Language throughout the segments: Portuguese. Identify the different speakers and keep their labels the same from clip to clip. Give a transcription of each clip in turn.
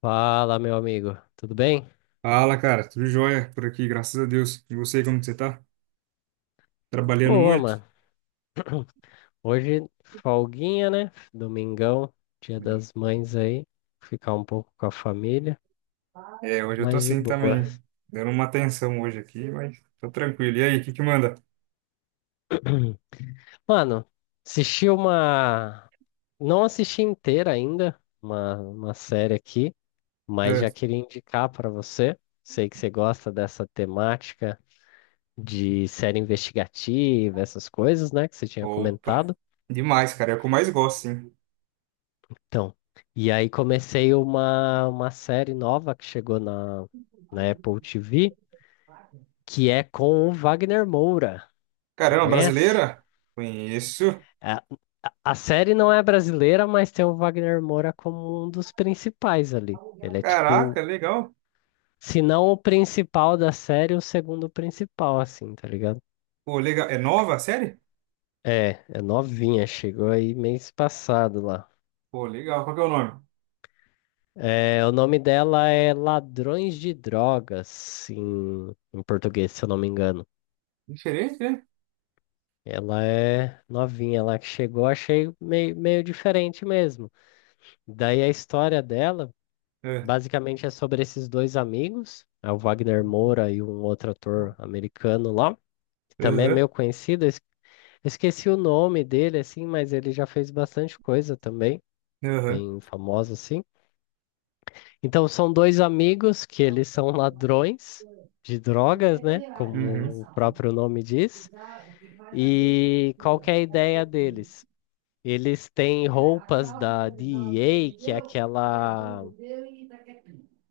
Speaker 1: Fala, meu amigo. Tudo bem?
Speaker 2: Fala, cara, tudo jóia por aqui, graças a Deus. E você, como que você tá? Trabalhando
Speaker 1: Boa,
Speaker 2: muito?
Speaker 1: mano. Hoje, folguinha, né? Domingão, dia das mães aí. Ficar um pouco com a família,
Speaker 2: É, hoje eu tô
Speaker 1: mas de
Speaker 2: assim
Speaker 1: boa.
Speaker 2: também, dando uma atenção hoje aqui, mas tô tranquilo. E aí, o que que manda?
Speaker 1: Mano, assisti uma. Não assisti inteira ainda, uma série aqui, mas
Speaker 2: É.
Speaker 1: já queria indicar pra você. Sei que você gosta dessa temática de série investigativa, essas coisas, né? Que você tinha
Speaker 2: Opa,
Speaker 1: comentado.
Speaker 2: demais, cara, é o que eu mais gosto, sim.
Speaker 1: Então, e aí comecei uma série nova que chegou na Apple TV, que é com o Wagner Moura.
Speaker 2: Caramba,
Speaker 1: Conhece?
Speaker 2: brasileira? Conheço.
Speaker 1: A, a série não é brasileira, mas tem o Wagner Moura como um dos principais ali. Ele é tipo,
Speaker 2: Caraca, legal.
Speaker 1: se não o principal da série, o segundo principal, assim, tá ligado?
Speaker 2: Pô, legal. É nova a série?
Speaker 1: É, é novinha, chegou aí mês passado lá.
Speaker 2: Pô, legal. Qual que é o nome?
Speaker 1: É, o nome dela é Ladrões de Drogas, em português, se eu não me engano.
Speaker 2: Diferente, né?
Speaker 1: Ela é novinha, ela que chegou, achei meio, meio diferente mesmo. Daí a história dela,
Speaker 2: É.
Speaker 1: basicamente, é sobre esses dois amigos, é o Wagner Moura e um outro ator americano lá, que também é
Speaker 2: Aham,
Speaker 1: meio conhecido. Esqueci o nome dele, assim, mas ele já fez bastante coisa também,
Speaker 2: aham.
Speaker 1: bem famoso, assim. Então, são dois amigos que eles são ladrões de drogas, né? Como o
Speaker 2: Uhum.
Speaker 1: próprio nome diz. E qual que é a ideia deles? Eles têm roupas da DEA, que é aquela,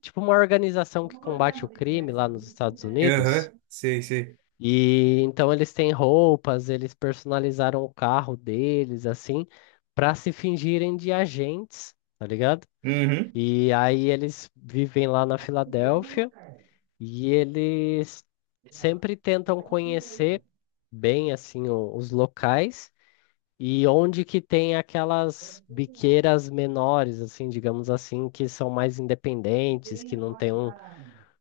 Speaker 1: tipo uma organização que combate o crime lá nos Estados Unidos.
Speaker 2: Aham, sei, sei.
Speaker 1: E então eles têm roupas, eles personalizaram o carro deles assim, para se fingirem de agentes, tá ligado?
Speaker 2: Uhum.
Speaker 1: E aí eles vivem lá na Filadélfia e eles sempre tentam conhecer bem assim os locais e onde que tem aquelas biqueiras menores, assim, digamos assim, que são mais independentes, que não tem um,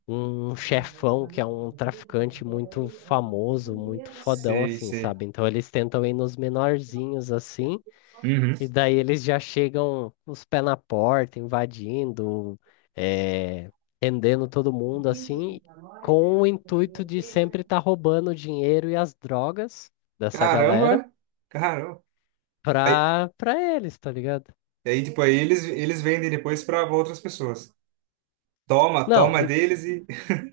Speaker 1: um chefão que é um traficante muito famoso, muito fodão,
Speaker 2: Sei,
Speaker 1: assim,
Speaker 2: sei.
Speaker 1: sabe? Então eles tentam ir nos menorzinhos, assim,
Speaker 2: Uhum.
Speaker 1: e daí eles já chegam os pés na porta, invadindo, eh, rendendo todo mundo, assim, com o intuito de sempre estar roubando o dinheiro e as drogas dessa galera
Speaker 2: Caramba! Caramba! Aí,
Speaker 1: pra eles, tá ligado?
Speaker 2: aí, tipo, aí eles vendem depois para outras pessoas. Toma,
Speaker 1: Não,
Speaker 2: toma deles e.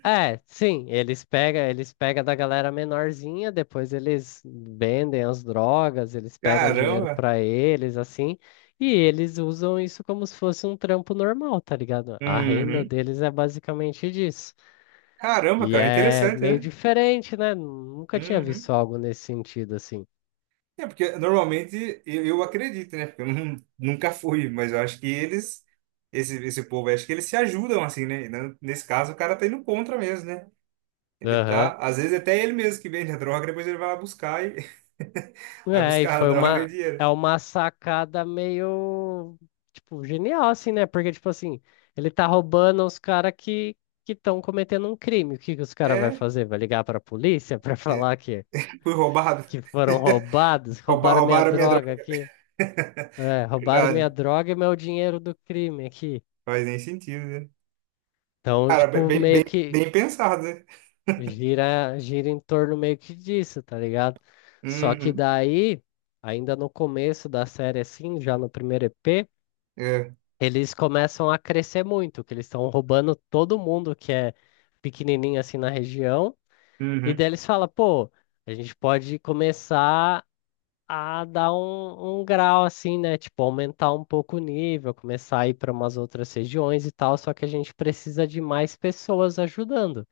Speaker 1: é, sim, eles pegam, da galera menorzinha, depois eles vendem as drogas, eles pegam dinheiro
Speaker 2: Caramba!
Speaker 1: pra eles, assim, e eles usam isso como se fosse um trampo normal, tá ligado? A renda
Speaker 2: Uhum.
Speaker 1: deles é basicamente disso.
Speaker 2: Caramba,
Speaker 1: E
Speaker 2: cara,
Speaker 1: é
Speaker 2: interessante,
Speaker 1: meio
Speaker 2: né?
Speaker 1: diferente, né? Nunca tinha
Speaker 2: Uhum.
Speaker 1: visto algo nesse sentido, assim.
Speaker 2: É, porque normalmente eu acredito, né? Porque eu nunca fui, mas eu acho que eles, esse povo, acho que eles se ajudam assim, né? E Nesse caso, o cara tá indo contra mesmo, né? Ele
Speaker 1: Aham.
Speaker 2: tá, às vezes até ele mesmo que vende a droga, depois ele vai lá buscar e vai
Speaker 1: É, e
Speaker 2: buscar a droga e dinheiro.
Speaker 1: é uma sacada meio, tipo, genial, assim, né? Porque, tipo assim, ele tá roubando os caras que estão cometendo um crime. O que que os caras vai
Speaker 2: É,
Speaker 1: fazer? Vai ligar pra polícia pra
Speaker 2: é,
Speaker 1: falar que,
Speaker 2: fui roubado.
Speaker 1: que foram roubados? Roubaram minha
Speaker 2: Roubaram a minha
Speaker 1: droga
Speaker 2: droga.
Speaker 1: aqui. É, roubaram minha
Speaker 2: Verdade.
Speaker 1: droga e meu dinheiro do crime aqui.
Speaker 2: Faz nem sentido, né?
Speaker 1: Então,
Speaker 2: Cara,
Speaker 1: tipo, meio que
Speaker 2: bem pensado, né?
Speaker 1: gira em torno meio que disso, tá ligado? Só que
Speaker 2: Uhum.
Speaker 1: daí, ainda no começo da série, assim, já no primeiro EP,
Speaker 2: É.
Speaker 1: eles começam a crescer muito, que eles estão roubando todo mundo que é pequenininho assim na região, e
Speaker 2: Uhum.
Speaker 1: daí eles falam, pô, a gente pode começar a dar um grau assim, né? Tipo, aumentar um pouco o nível, começar a ir para umas outras regiões e tal, só que a gente precisa de mais pessoas ajudando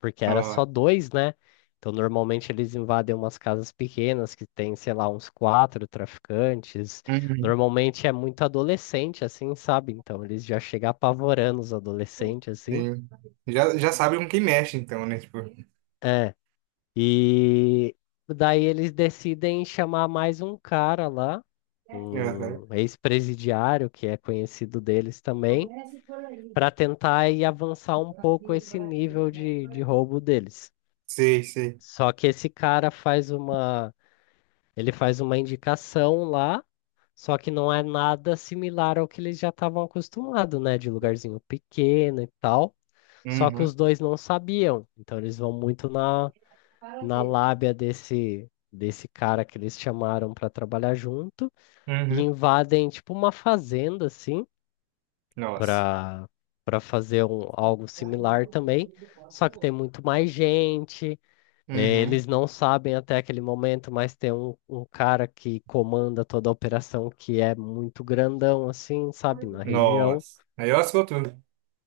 Speaker 1: porque era
Speaker 2: Ó.
Speaker 1: só dois, né? Então, normalmente eles invadem umas casas pequenas que tem, sei lá, uns quatro traficantes.
Speaker 2: Uhum.
Speaker 1: Normalmente é muito adolescente, assim, sabe? Então, eles já chegam apavorando os adolescentes, assim.
Speaker 2: Sim. Já, já sabe com quem mexe, então, né? Tipo,
Speaker 1: É. E daí eles decidem chamar mais um cara lá,
Speaker 2: uhum.
Speaker 1: um ex-presidiário, que é conhecido deles também, para tentar ir avançar um pouco esse nível de roubo deles.
Speaker 2: Sei, sei.
Speaker 1: Só que esse cara faz uma ele faz uma indicação lá, só que não é nada similar ao que eles já estavam acostumados, né? De lugarzinho pequeno e tal. Só que os
Speaker 2: Uhum.
Speaker 1: dois não sabiam. Então eles vão muito na lábia desse cara que eles chamaram para trabalhar junto e
Speaker 2: Uhum.
Speaker 1: invadem tipo uma fazenda, assim,
Speaker 2: Nossa.
Speaker 1: para fazer algo similar também. Só que tem muito mais gente, é,
Speaker 2: Uhum.
Speaker 1: eles não sabem até aquele momento, mas tem um cara que comanda toda a operação que é muito grandão, assim, sabe, na região.
Speaker 2: Nossa. Aí, ó, soltou.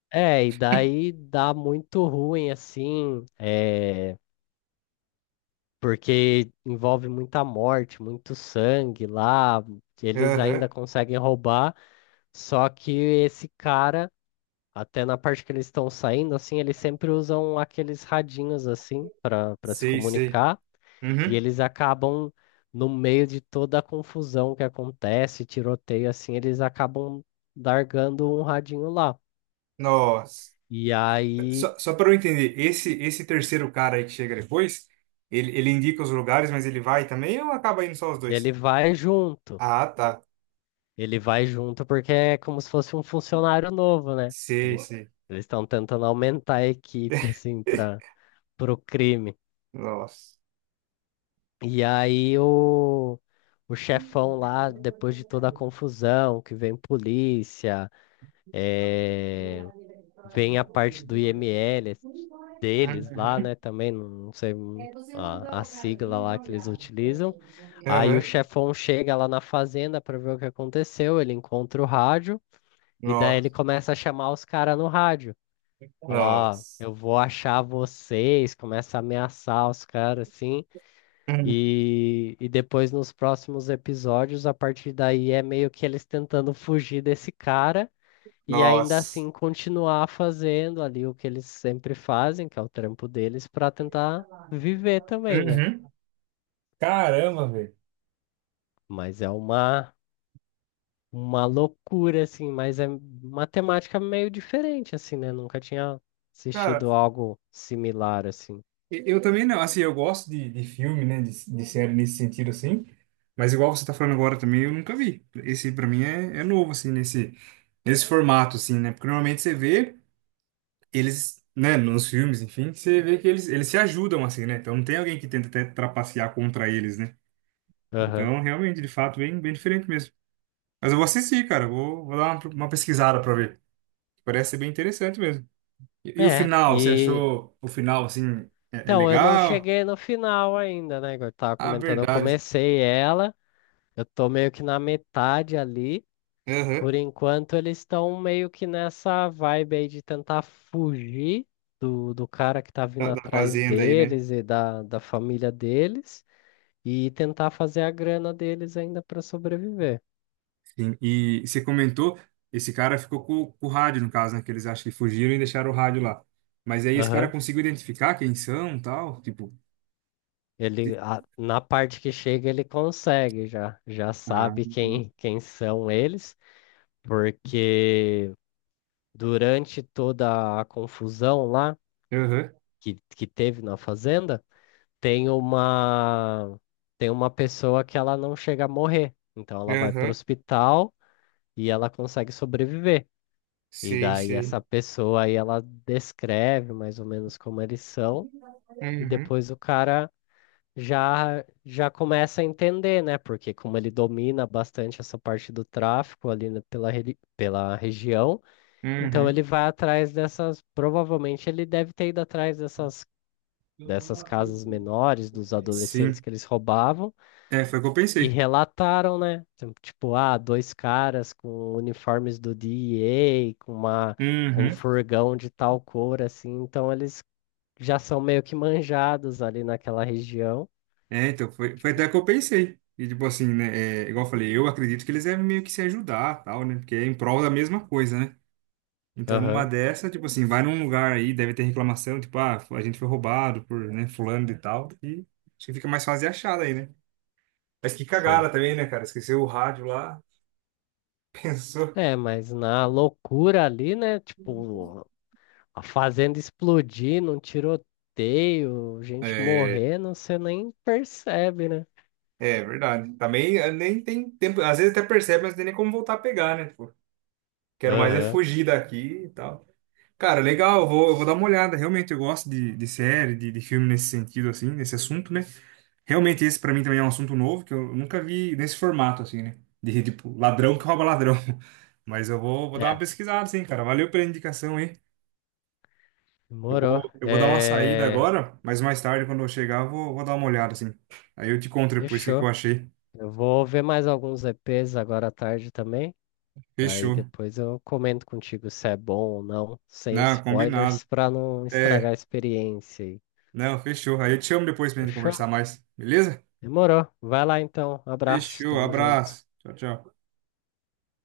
Speaker 1: É, e daí dá muito ruim, assim, é, porque envolve muita morte, muito sangue lá. Eles
Speaker 2: Aham.
Speaker 1: ainda conseguem roubar, só que esse cara até na parte que eles estão saindo, assim, eles sempre usam aqueles radinhos, assim, para se
Speaker 2: Sei, sei.
Speaker 1: comunicar. E
Speaker 2: Uhum.
Speaker 1: eles acabam, no meio de toda a confusão que acontece, tiroteio, assim, eles acabam largando um radinho lá.
Speaker 2: Nossa.
Speaker 1: E aí
Speaker 2: Só, só para eu entender, esse terceiro cara aí que chega depois, ele indica os lugares, mas ele vai também ou acaba indo só os
Speaker 1: ele
Speaker 2: dois?
Speaker 1: vai junto.
Speaker 2: Ah, tá.
Speaker 1: Ele vai junto porque é como se fosse um funcionário novo, né?
Speaker 2: Sei,
Speaker 1: Ele-
Speaker 2: sei.
Speaker 1: Eles estão tentando aumentar a equipe, assim, para o crime.
Speaker 2: Nossa.
Speaker 1: E aí o chefão lá, depois de toda a confusão, que vem polícia, eh, vem a parte do IML deles
Speaker 2: Aham.
Speaker 1: lá, né? Também, não sei a sigla lá que eles utilizam. Aí o chefão chega lá na fazenda para ver o que aconteceu, ele encontra o rádio e daí ele
Speaker 2: Nossa.
Speaker 1: começa a chamar os caras no rádio. Fala, ó,
Speaker 2: Nossa.
Speaker 1: eu vou achar vocês, começa a ameaçar os caras assim.
Speaker 2: Uhum.
Speaker 1: E depois nos próximos episódios, a partir daí é meio que eles tentando fugir desse cara e ainda
Speaker 2: Nossa.
Speaker 1: assim continuar fazendo ali o que eles sempre fazem, que é o trampo deles, para tentar viver também, né?
Speaker 2: Uhum. Caramba, velho.
Speaker 1: Mas é uma loucura assim, mas é uma temática meio diferente assim, né? Nunca tinha assistido algo similar assim.
Speaker 2: Eu também não, assim, eu gosto de filme, né, de série nesse sentido, assim, mas igual você tá falando agora também, eu nunca vi. Esse, pra mim, é, é novo, assim, nesse, nesse formato, assim, né, porque normalmente você vê eles, né, nos filmes, enfim, você vê que eles se ajudam, assim, né, então não tem alguém que tenta até trapacear contra eles, né,
Speaker 1: Aham.
Speaker 2: então, realmente, de fato, bem, bem diferente mesmo. Mas eu vou assistir, cara, eu vou, vou dar uma pesquisada pra ver, parece ser bem interessante mesmo. E o
Speaker 1: É,
Speaker 2: final, você
Speaker 1: e
Speaker 2: achou o final, assim, é, é
Speaker 1: então eu não
Speaker 2: legal?
Speaker 1: cheguei no final ainda, né? Igual eu tava
Speaker 2: Ah,
Speaker 1: comentando, eu
Speaker 2: verdade.
Speaker 1: comecei ela Eu tô meio que na metade ali.
Speaker 2: Aham.
Speaker 1: Por enquanto, eles estão meio que nessa vibe aí de tentar fugir do cara que tá vindo
Speaker 2: Da, da
Speaker 1: atrás
Speaker 2: fazenda aí, né?
Speaker 1: deles e da família deles e tentar fazer a grana deles ainda para sobreviver.
Speaker 2: Sim, e você comentou, esse cara ficou com o rádio, no caso, né? Que eles acham que fugiram e deixaram o rádio lá. Mas aí esse cara
Speaker 1: Aham.
Speaker 2: conseguiu identificar quem são, tal, tipo... se-
Speaker 1: Na parte que chega, ele consegue já,
Speaker 2: Ah,
Speaker 1: sabe quem são eles, porque durante toda a confusão lá
Speaker 2: aham,
Speaker 1: que teve na fazenda. Tem uma pessoa que ela não chega a morrer. Então ela vai para o
Speaker 2: aham,
Speaker 1: hospital e ela consegue sobreviver. E
Speaker 2: sei,
Speaker 1: daí essa
Speaker 2: sei.
Speaker 1: pessoa aí ela descreve mais ou menos como eles são e
Speaker 2: Uhum,
Speaker 1: depois o cara já começa a entender, né? Porque como ele domina bastante essa parte do tráfico ali pela região, então
Speaker 2: uhum,
Speaker 1: ele vai atrás dessas, provavelmente ele deve ter ido atrás dessas casas menores, dos adolescentes
Speaker 2: sim.
Speaker 1: que eles roubavam
Speaker 2: É, foi o que eu
Speaker 1: que
Speaker 2: pensei.
Speaker 1: relataram, né? Então, tipo, ah, dois caras com uniformes do DEA, com um
Speaker 2: Uhum.
Speaker 1: furgão de tal cor, assim. Então, eles já são meio que manjados ali naquela região.
Speaker 2: É, então, foi, foi até o que eu pensei. E, tipo assim, né? É, igual eu falei, eu acredito que eles devem meio que se ajudar, tal, né? Porque é em prol da mesma coisa, né? Então, numa
Speaker 1: Aham,
Speaker 2: dessa, tipo assim, vai num lugar aí, deve ter reclamação, tipo, ah, a gente foi roubado por, né, fulano e tal, e acho que fica mais fácil de achar daí, né? Mas que
Speaker 1: sim.
Speaker 2: cagada também, né, cara? Esqueceu o rádio lá, pensou.
Speaker 1: É, mas na loucura ali, né? Tipo, a fazenda explodindo, um tiroteio, gente
Speaker 2: É,
Speaker 1: morrendo, você nem percebe, né?
Speaker 2: é verdade. Também nem tem tempo, às vezes até percebe, mas não tem nem como voltar a pegar, né? Tipo, quero mais é
Speaker 1: Aham.
Speaker 2: fugir daqui e tal. Cara, legal, eu vou dar uma olhada. Realmente, eu gosto de série, de filme nesse sentido, assim, nesse assunto, né? Realmente, esse pra mim também é um assunto novo que eu nunca vi nesse formato, assim, né? De tipo, ladrão que rouba ladrão. Mas eu vou, vou dar uma
Speaker 1: É,
Speaker 2: pesquisada, sim, cara. Valeu pela indicação aí.
Speaker 1: demorou.
Speaker 2: Eu vou dar uma saída
Speaker 1: É.
Speaker 2: agora, mas mais tarde, quando eu chegar, eu vou, vou dar uma olhada, assim. Aí eu te conto depois o que que eu
Speaker 1: Fechou.
Speaker 2: achei.
Speaker 1: Eu vou ver mais alguns EPs agora à tarde também. Daí
Speaker 2: Fechou.
Speaker 1: depois eu comento contigo se é bom ou não, sem
Speaker 2: Não, combinado.
Speaker 1: spoilers, pra não estragar a
Speaker 2: É,
Speaker 1: experiência aí.
Speaker 2: não, fechou. Aí eu te chamo depois pra gente
Speaker 1: Fechou?
Speaker 2: conversar mais, beleza?
Speaker 1: Demorou. Vai lá então. Abraço.
Speaker 2: Fechou,
Speaker 1: Tamo junto.
Speaker 2: abraço. Tchau, tchau.